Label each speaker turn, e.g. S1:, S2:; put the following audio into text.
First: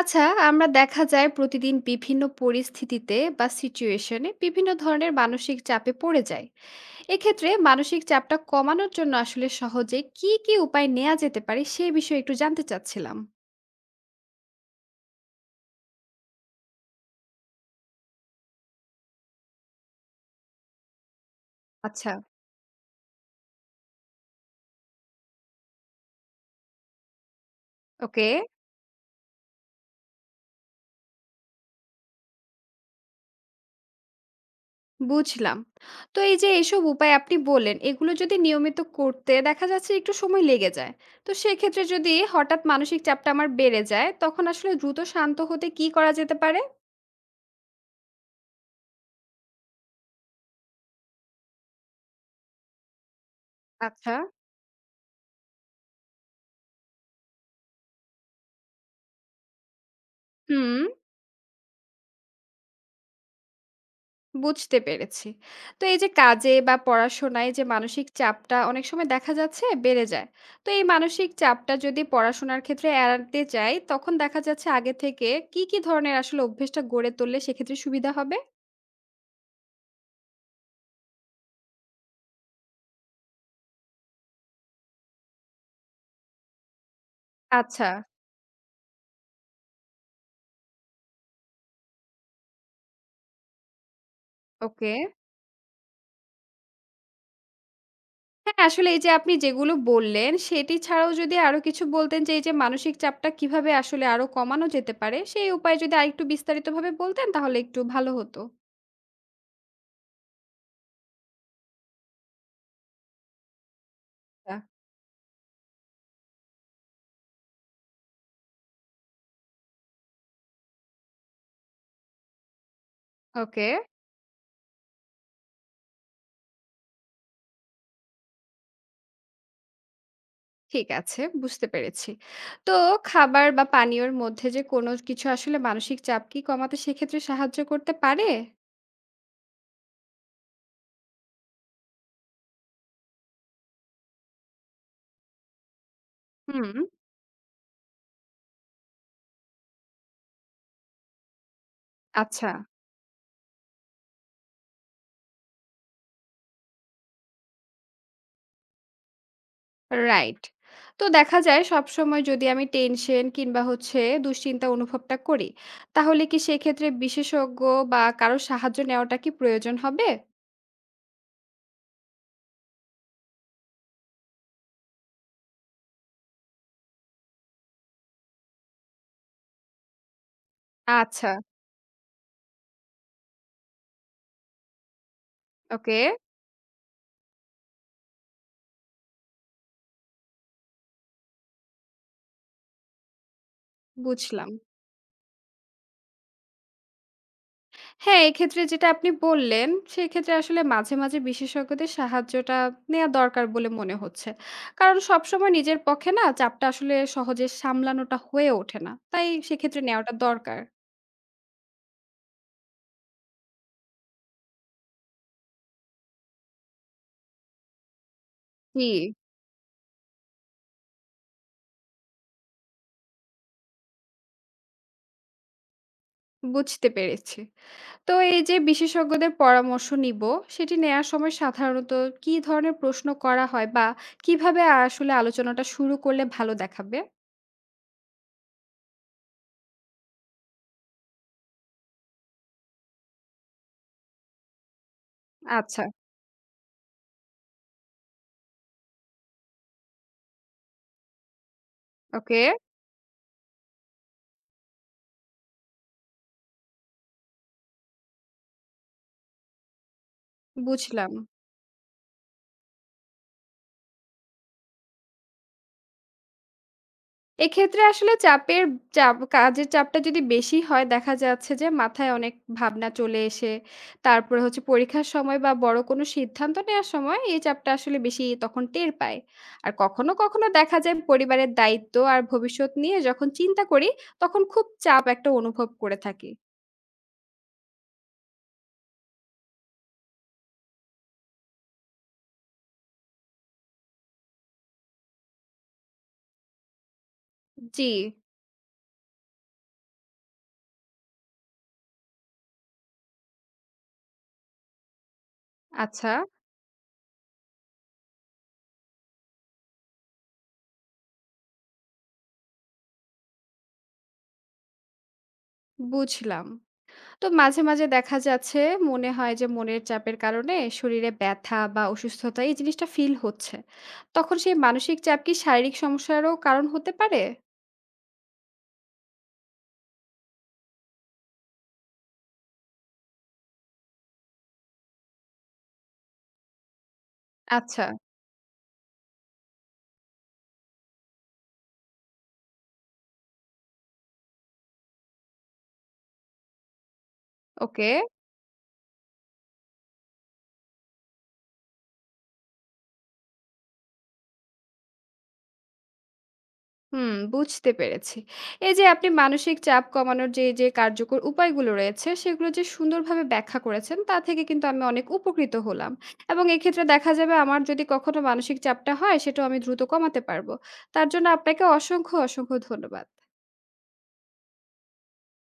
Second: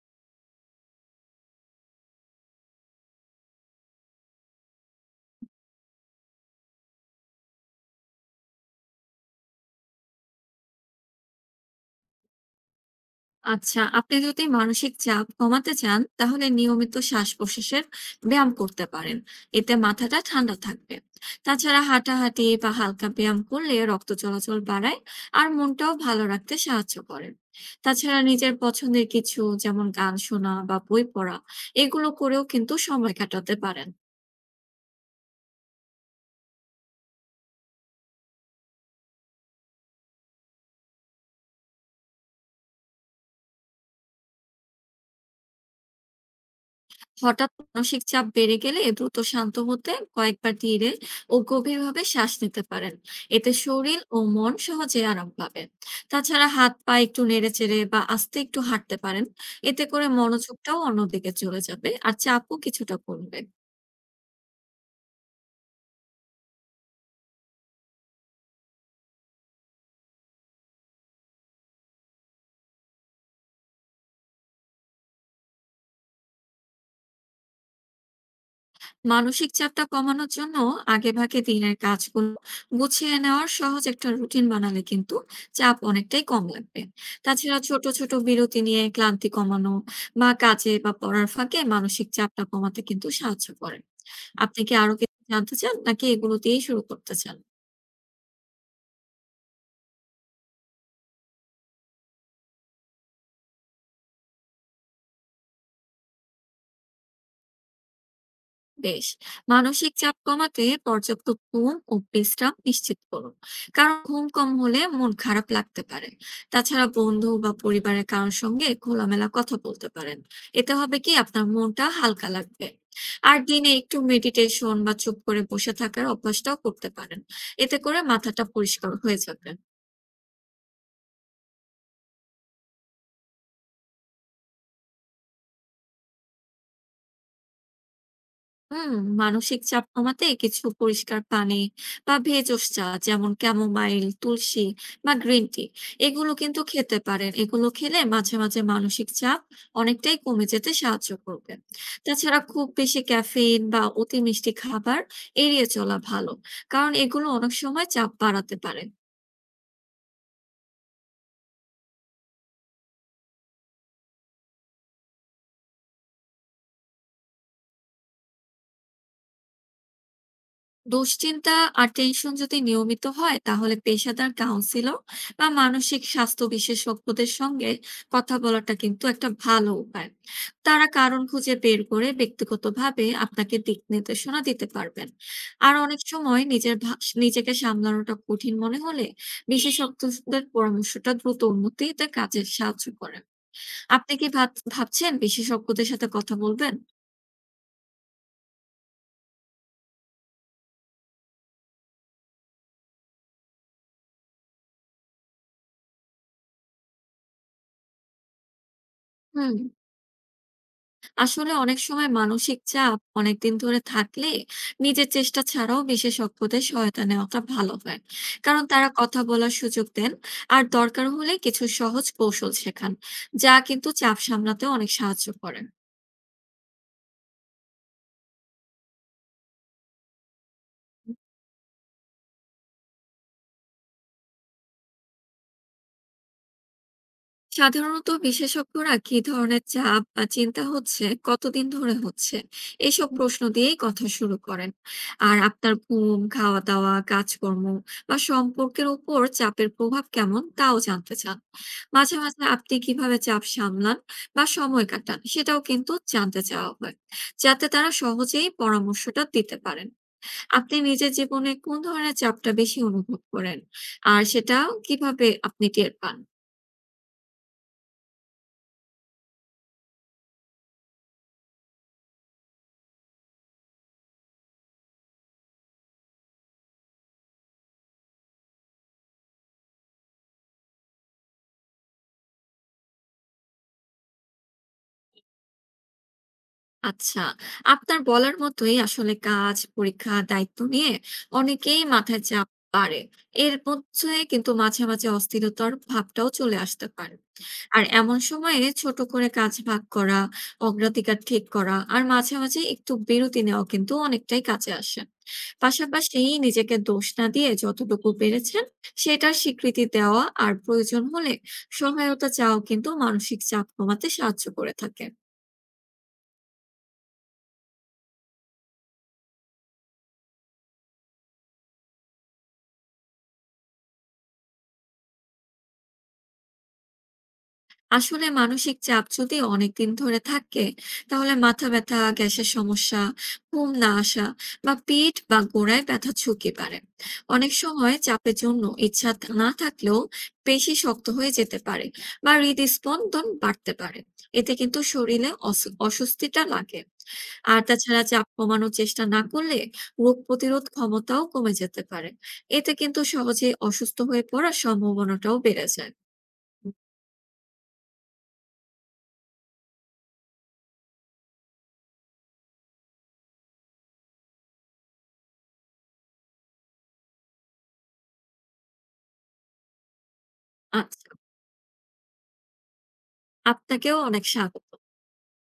S1: আচ্ছা, আমরা দেখা যায় প্রতিদিন বিভিন্ন পরিস্থিতিতে বা সিচুয়েশনে বিভিন্ন ধরনের মানসিক চাপে পড়ে যাই। এক্ষেত্রে মানসিক চাপটা কমানোর জন্য আসলে সহজে কি, কি উপায় নেয়া যেতে পারে সে বিষয়ে একটু জানতে চাচ্ছিলাম।
S2: আচ্ছা, আপনি যদি মানসিক চাপ কমাতে চান তাহলে নিয়মিত শ্বাস প্রশ্বাসের ব্যায়াম করতে পারেন। এতে মাথাটা ঠান্ডা থাকবে। তাছাড়া
S1: আচ্ছা,
S2: হাঁটাহাঁটি বা হালকা ব্যায়াম করলে রক্ত চলাচল বাড়ায় আর মনটাও ভালো রাখতে সাহায্য করে। তাছাড়া
S1: ওকে।
S2: নিজের পছন্দের কিছু যেমন গান শোনা বা বই পড়া, এগুলো করেও কিন্তু সময় কাটাতে পারেন।
S1: বুঝলাম। তো এই যে এসব উপায় আপনি বললেন, এগুলো যদি নিয়মিত করতে দেখা যাচ্ছে একটু সময় লেগে যায়। তো সেক্ষেত্রে যদি হঠাৎ মানসিক চাপটা আমার বেড়ে যায়, তখন আসলে দ্রুত শান্ত হতে কি করা যেতে পারে?
S2: হঠাৎ মানসিক চাপ বেড়ে গেলে দ্রুত শান্ত হতে কয়েকবার ধীরে ও গভীরভাবে শ্বাস নিতে পারেন। এতে শরীর
S1: আচ্ছা।
S2: ও মন সহজে আরাম পাবে। তাছাড়া হাত পা একটু নেড়েচেড়ে বা আস্তে একটু হাঁটতে পারেন। এতে করে মনোযোগটাও
S1: হুম।
S2: অন্যদিকে চলে যাবে আর চাপও কিছুটা কমবে।
S1: বুঝতে পেরেছি। তো এই যে কাজে বা পড়াশোনায় যে মানসিক চাপটা অনেক সময় দেখা যাচ্ছে বেড়ে যায়। তো এই মানসিক চাপটা যদি পড়াশোনার ক্ষেত্রে এড়াতে চাই, তখন দেখা যাচ্ছে আগে থেকে কি, কি ধরনের আসলে অভ্যেসটা গড়ে তুললে সেক্ষেত্রে সুবিধা হবে?
S2: মানসিক চাপটা কমানোর জন্য আগেভাগে দিনের কাজগুলো গুছিয়ে নেওয়ার সহজ একটা রুটিন বানালে কিন্তু চাপ অনেকটাই কম লাগবে। তাছাড়া ছোট
S1: আচ্ছা,
S2: ছোট বিরতি নিয়ে ক্লান্তি কমানো বা কাজে বা পড়ার ফাঁকে মানসিক চাপটা কমাতে কিন্তু সাহায্য করে। আপনি কি আরো
S1: ওকে।
S2: কিছু জানতে চান নাকি এগুলো দিয়েই শুরু করতে চান?
S1: হ্যাঁ, আসলে এই যে আপনি যেগুলো বললেন, সেটি ছাড়াও যদি আরো কিছু বলতেন যে এই যে মানসিক চাপটা কিভাবে আসলে আরো কমানো যেতে পারে, সেই উপায়ে যদি আরেকটু বিস্তারিতভাবে বলতেন তাহলে একটু ভালো হতো।
S2: বেশ। মানসিক চাপ কমাতে পর্যাপ্ত ঘুম ও বিশ্রাম নিশ্চিত করুন। কারণ ঘুম কম
S1: আ
S2: হলে মন খারাপ লাগতে পারে। তাছাড়া বন্ধু বা পরিবারের কারোর সঙ্গে খোলামেলা কথা বলতে পারেন। এতে হবে কি আপনার মনটা হালকা লাগবে। আর
S1: ওকে।
S2: দিনে একটু মেডিটেশন বা চুপ করে বসে থাকার অভ্যাসটাও করতে পারেন। এতে করে মাথাটা পরিষ্কার হয়ে যাবে।
S1: ঠিক আছে, বুঝতে পেরেছি। তো খাবার বা পানীয়র মধ্যে যে কোনো কিছু আসলে মানসিক চাপ কি কমাতে সেক্ষেত্রে সাহায্য করতে পারে?
S2: হুম। মানসিক চাপ কমাতে কিছু পরিষ্কার পানি বা ভেষজ চা যেমন ক্যামোমাইল, তুলসী বা গ্রিন টি, এগুলো কিন্তু
S1: হুম।
S2: খেতে পারেন। এগুলো খেলে মাঝে মাঝে মানসিক চাপ অনেকটাই কমে যেতে সাহায্য করবে। তাছাড়া
S1: আচ্ছা,
S2: খুব বেশি ক্যাফেইন বা অতি মিষ্টি খাবার এড়িয়ে চলা ভালো। কারণ এগুলো অনেক সময় চাপ বাড়াতে পারে।
S1: রাইট। তো দেখা যায় সবসময় যদি আমি টেনশন কিংবা হচ্ছে দুশ্চিন্তা অনুভবটা করি, তাহলে কি সেক্ষেত্রে বিশেষজ্ঞ বা কারো সাহায্য নেওয়াটা কি প্রয়োজন হবে?
S2: দুশ্চিন্তা আর টেনশন যদি নিয়মিত হয় তাহলে পেশাদার কাউন্সিলর বা মানসিক স্বাস্থ্য বিশেষজ্ঞদের সঙ্গে কথা বলাটা কিন্তু একটা ভালো উপায়। তারা কারণ
S1: আচ্ছা,
S2: খুঁজে বের করে ব্যক্তিগতভাবে আপনাকে দিক নির্দেশনা দিতে পারবেন। আর
S1: ওকে,
S2: অনেক সময় নিজেকে সামলানোটা কঠিন মনে হলে বিশেষজ্ঞদের পরামর্শটা দ্রুত উন্নতিতে কাজে সাহায্য করে। আপনি কি
S1: বুঝলাম।
S2: ভাবছেন বিশেষজ্ঞদের সাথে কথা বলবেন?
S1: হ্যাঁ, এক্ষেত্রে যেটা আপনি বললেন, সেক্ষেত্রে আসলে মাঝে, মাঝে বিশেষজ্ঞদের সাহায্যটা নেয়া দরকার বলে মনে হচ্ছে। কারণ সবসময় নিজের পক্ষে না চাপটা আসলে সহজে সামলানোটা হয়ে ওঠে না। তাই
S2: হুম।
S1: সেক্ষেত্রে নেওয়াটা দরকার।
S2: আসলে অনেক সময় মানসিক চাপ অনেকদিন ধরে থাকলে নিজের চেষ্টা ছাড়াও বিশেষজ্ঞদের সহায়তা নেওয়াটা ভালো হয়। কারণ
S1: জি,
S2: তারা কথা বলার সুযোগ দেন আর দরকার হলে কিছু সহজ কৌশল শেখান, যা কিন্তু চাপ সামলাতে অনেক সাহায্য করে।
S1: বুঝতে পেরেছি। তো এই যে বিশেষজ্ঞদের পরামর্শ নিবো, সেটি নেয়ার সময় সাধারণত কি ধরনের প্রশ্ন করা হয় বা কিভাবে আসলে আলোচনাটা শুরু করলে ভালো দেখাবে?
S2: সাধারণত বিশেষজ্ঞরা কি ধরনের চাপ বা চিন্তা হচ্ছে, কতদিন ধরে হচ্ছে, এসব প্রশ্ন দিয়েই কথা শুরু করেন। আর আপনার
S1: আচ্ছা,
S2: ঘুম, খাওয়া দাওয়া, কাজকর্ম বা সম্পর্কের উপর চাপের প্রভাব কেমন তাও জানতে চান। মাঝে
S1: ওকে,
S2: মাঝে আপনি কিভাবে চাপ সামলান বা সময় কাটান সেটাও কিন্তু জানতে চাওয়া হয়, যাতে তারা সহজেই পরামর্শটা দিতে পারেন। আপনি নিজের
S1: বুঝলাম।
S2: জীবনে কোন ধরনের চাপটা বেশি অনুভব করেন আর সেটা কিভাবে আপনি টের পান?
S1: এক্ষেত্রে আসলে চাপের চাপ কাজের চাপটা যদি বেশি হয় দেখা যাচ্ছে যে মাথায় অনেক ভাবনা চলে এসে তারপরে হচ্ছে পরীক্ষার সময় বা বড় কোনো সিদ্ধান্ত নেওয়ার সময় এই চাপটা আসলে বেশি তখন টের পায়। আর কখনো কখনো দেখা যায় পরিবারের দায়িত্ব আর ভবিষ্যৎ নিয়ে যখন চিন্তা করি তখন খুব চাপ একটা অনুভব করে থাকি।
S2: আচ্ছা, আপনার বলার মতোই আসলে কাজ, পরীক্ষা, দায়িত্ব নিয়ে অনেকেই মাথায় চাপ বাড়ে। এর মধ্যে কিন্তু মাঝে, মাঝে অস্থিরতার ভাবটাও চলে আসতে পারে। আর
S1: জি।
S2: এমন সময়ে ছোট করে কাজ ভাগ করা, অগ্রাধিকার ঠিক করা আর মাঝে, মাঝে একটু বিরতি নেওয়া কিন্তু অনেকটাই কাজে আসে।
S1: আচ্ছা।
S2: পাশাপাশি নিজেকে দোষ না দিয়ে যতটুকু পেরেছেন সেটার স্বীকৃতি দেওয়া আর প্রয়োজন হলে সহায়তা চাওয়াও কিন্তু মানসিক চাপ কমাতে সাহায্য করে থাকে।
S1: বুঝলাম। তো মাঝে, মাঝে দেখা যাচ্ছে মনে হয় যে মনের চাপের কারণে শরীরে ব্যথা বা অসুস্থতা এই জিনিসটা ফিল হচ্ছে। তখন সেই মানসিক চাপ কি শারীরিক সমস্যারও কারণ হতে পারে?
S2: আসলে মানসিক চাপ যদি অনেকদিন ধরে থাকে তাহলে মাথা ব্যথা, গ্যাসের সমস্যা, ঘুম না আসা বা পেট বা গোড়ায় ব্যথা ঝুঁকি পারে। অনেক
S1: আচ্ছা,
S2: সময় চাপের জন্য ইচ্ছা না থাকলেও পেশি শক্ত হয়ে যেতে পারে বা হৃদস্পন্দন বাড়তে পারে। এতে কিন্তু শরীরে অস্বস্তিটা লাগে। আর
S1: ওকে।
S2: তাছাড়া চাপ কমানোর চেষ্টা না করলে রোগ প্রতিরোধ ক্ষমতাও কমে যেতে পারে। এতে কিন্তু সহজেই অসুস্থ হয়ে পড়ার সম্ভাবনাটাও বেড়ে যায়।
S1: হুম, বুঝতে পেরেছি। এই যে আপনি মানসিক চাপ কমানোর যে কার্যকর উপায়গুলো রয়েছে সেগুলো যে সুন্দরভাবে ব্যাখ্যা করেছেন তা থেকে কিন্তু আমি অনেক উপকৃত হলাম। এবং এক্ষেত্রে দেখা যাবে আমার যদি কখনো মানসিক চাপটা হয় সেটাও আমি দ্রুত কমাতে পারবো। তার
S2: আচ্ছা,
S1: জন্য আপনাকে অসংখ্য, অসংখ্য ধন্যবাদ।
S2: আপনাকেও অনেক স্বাগত।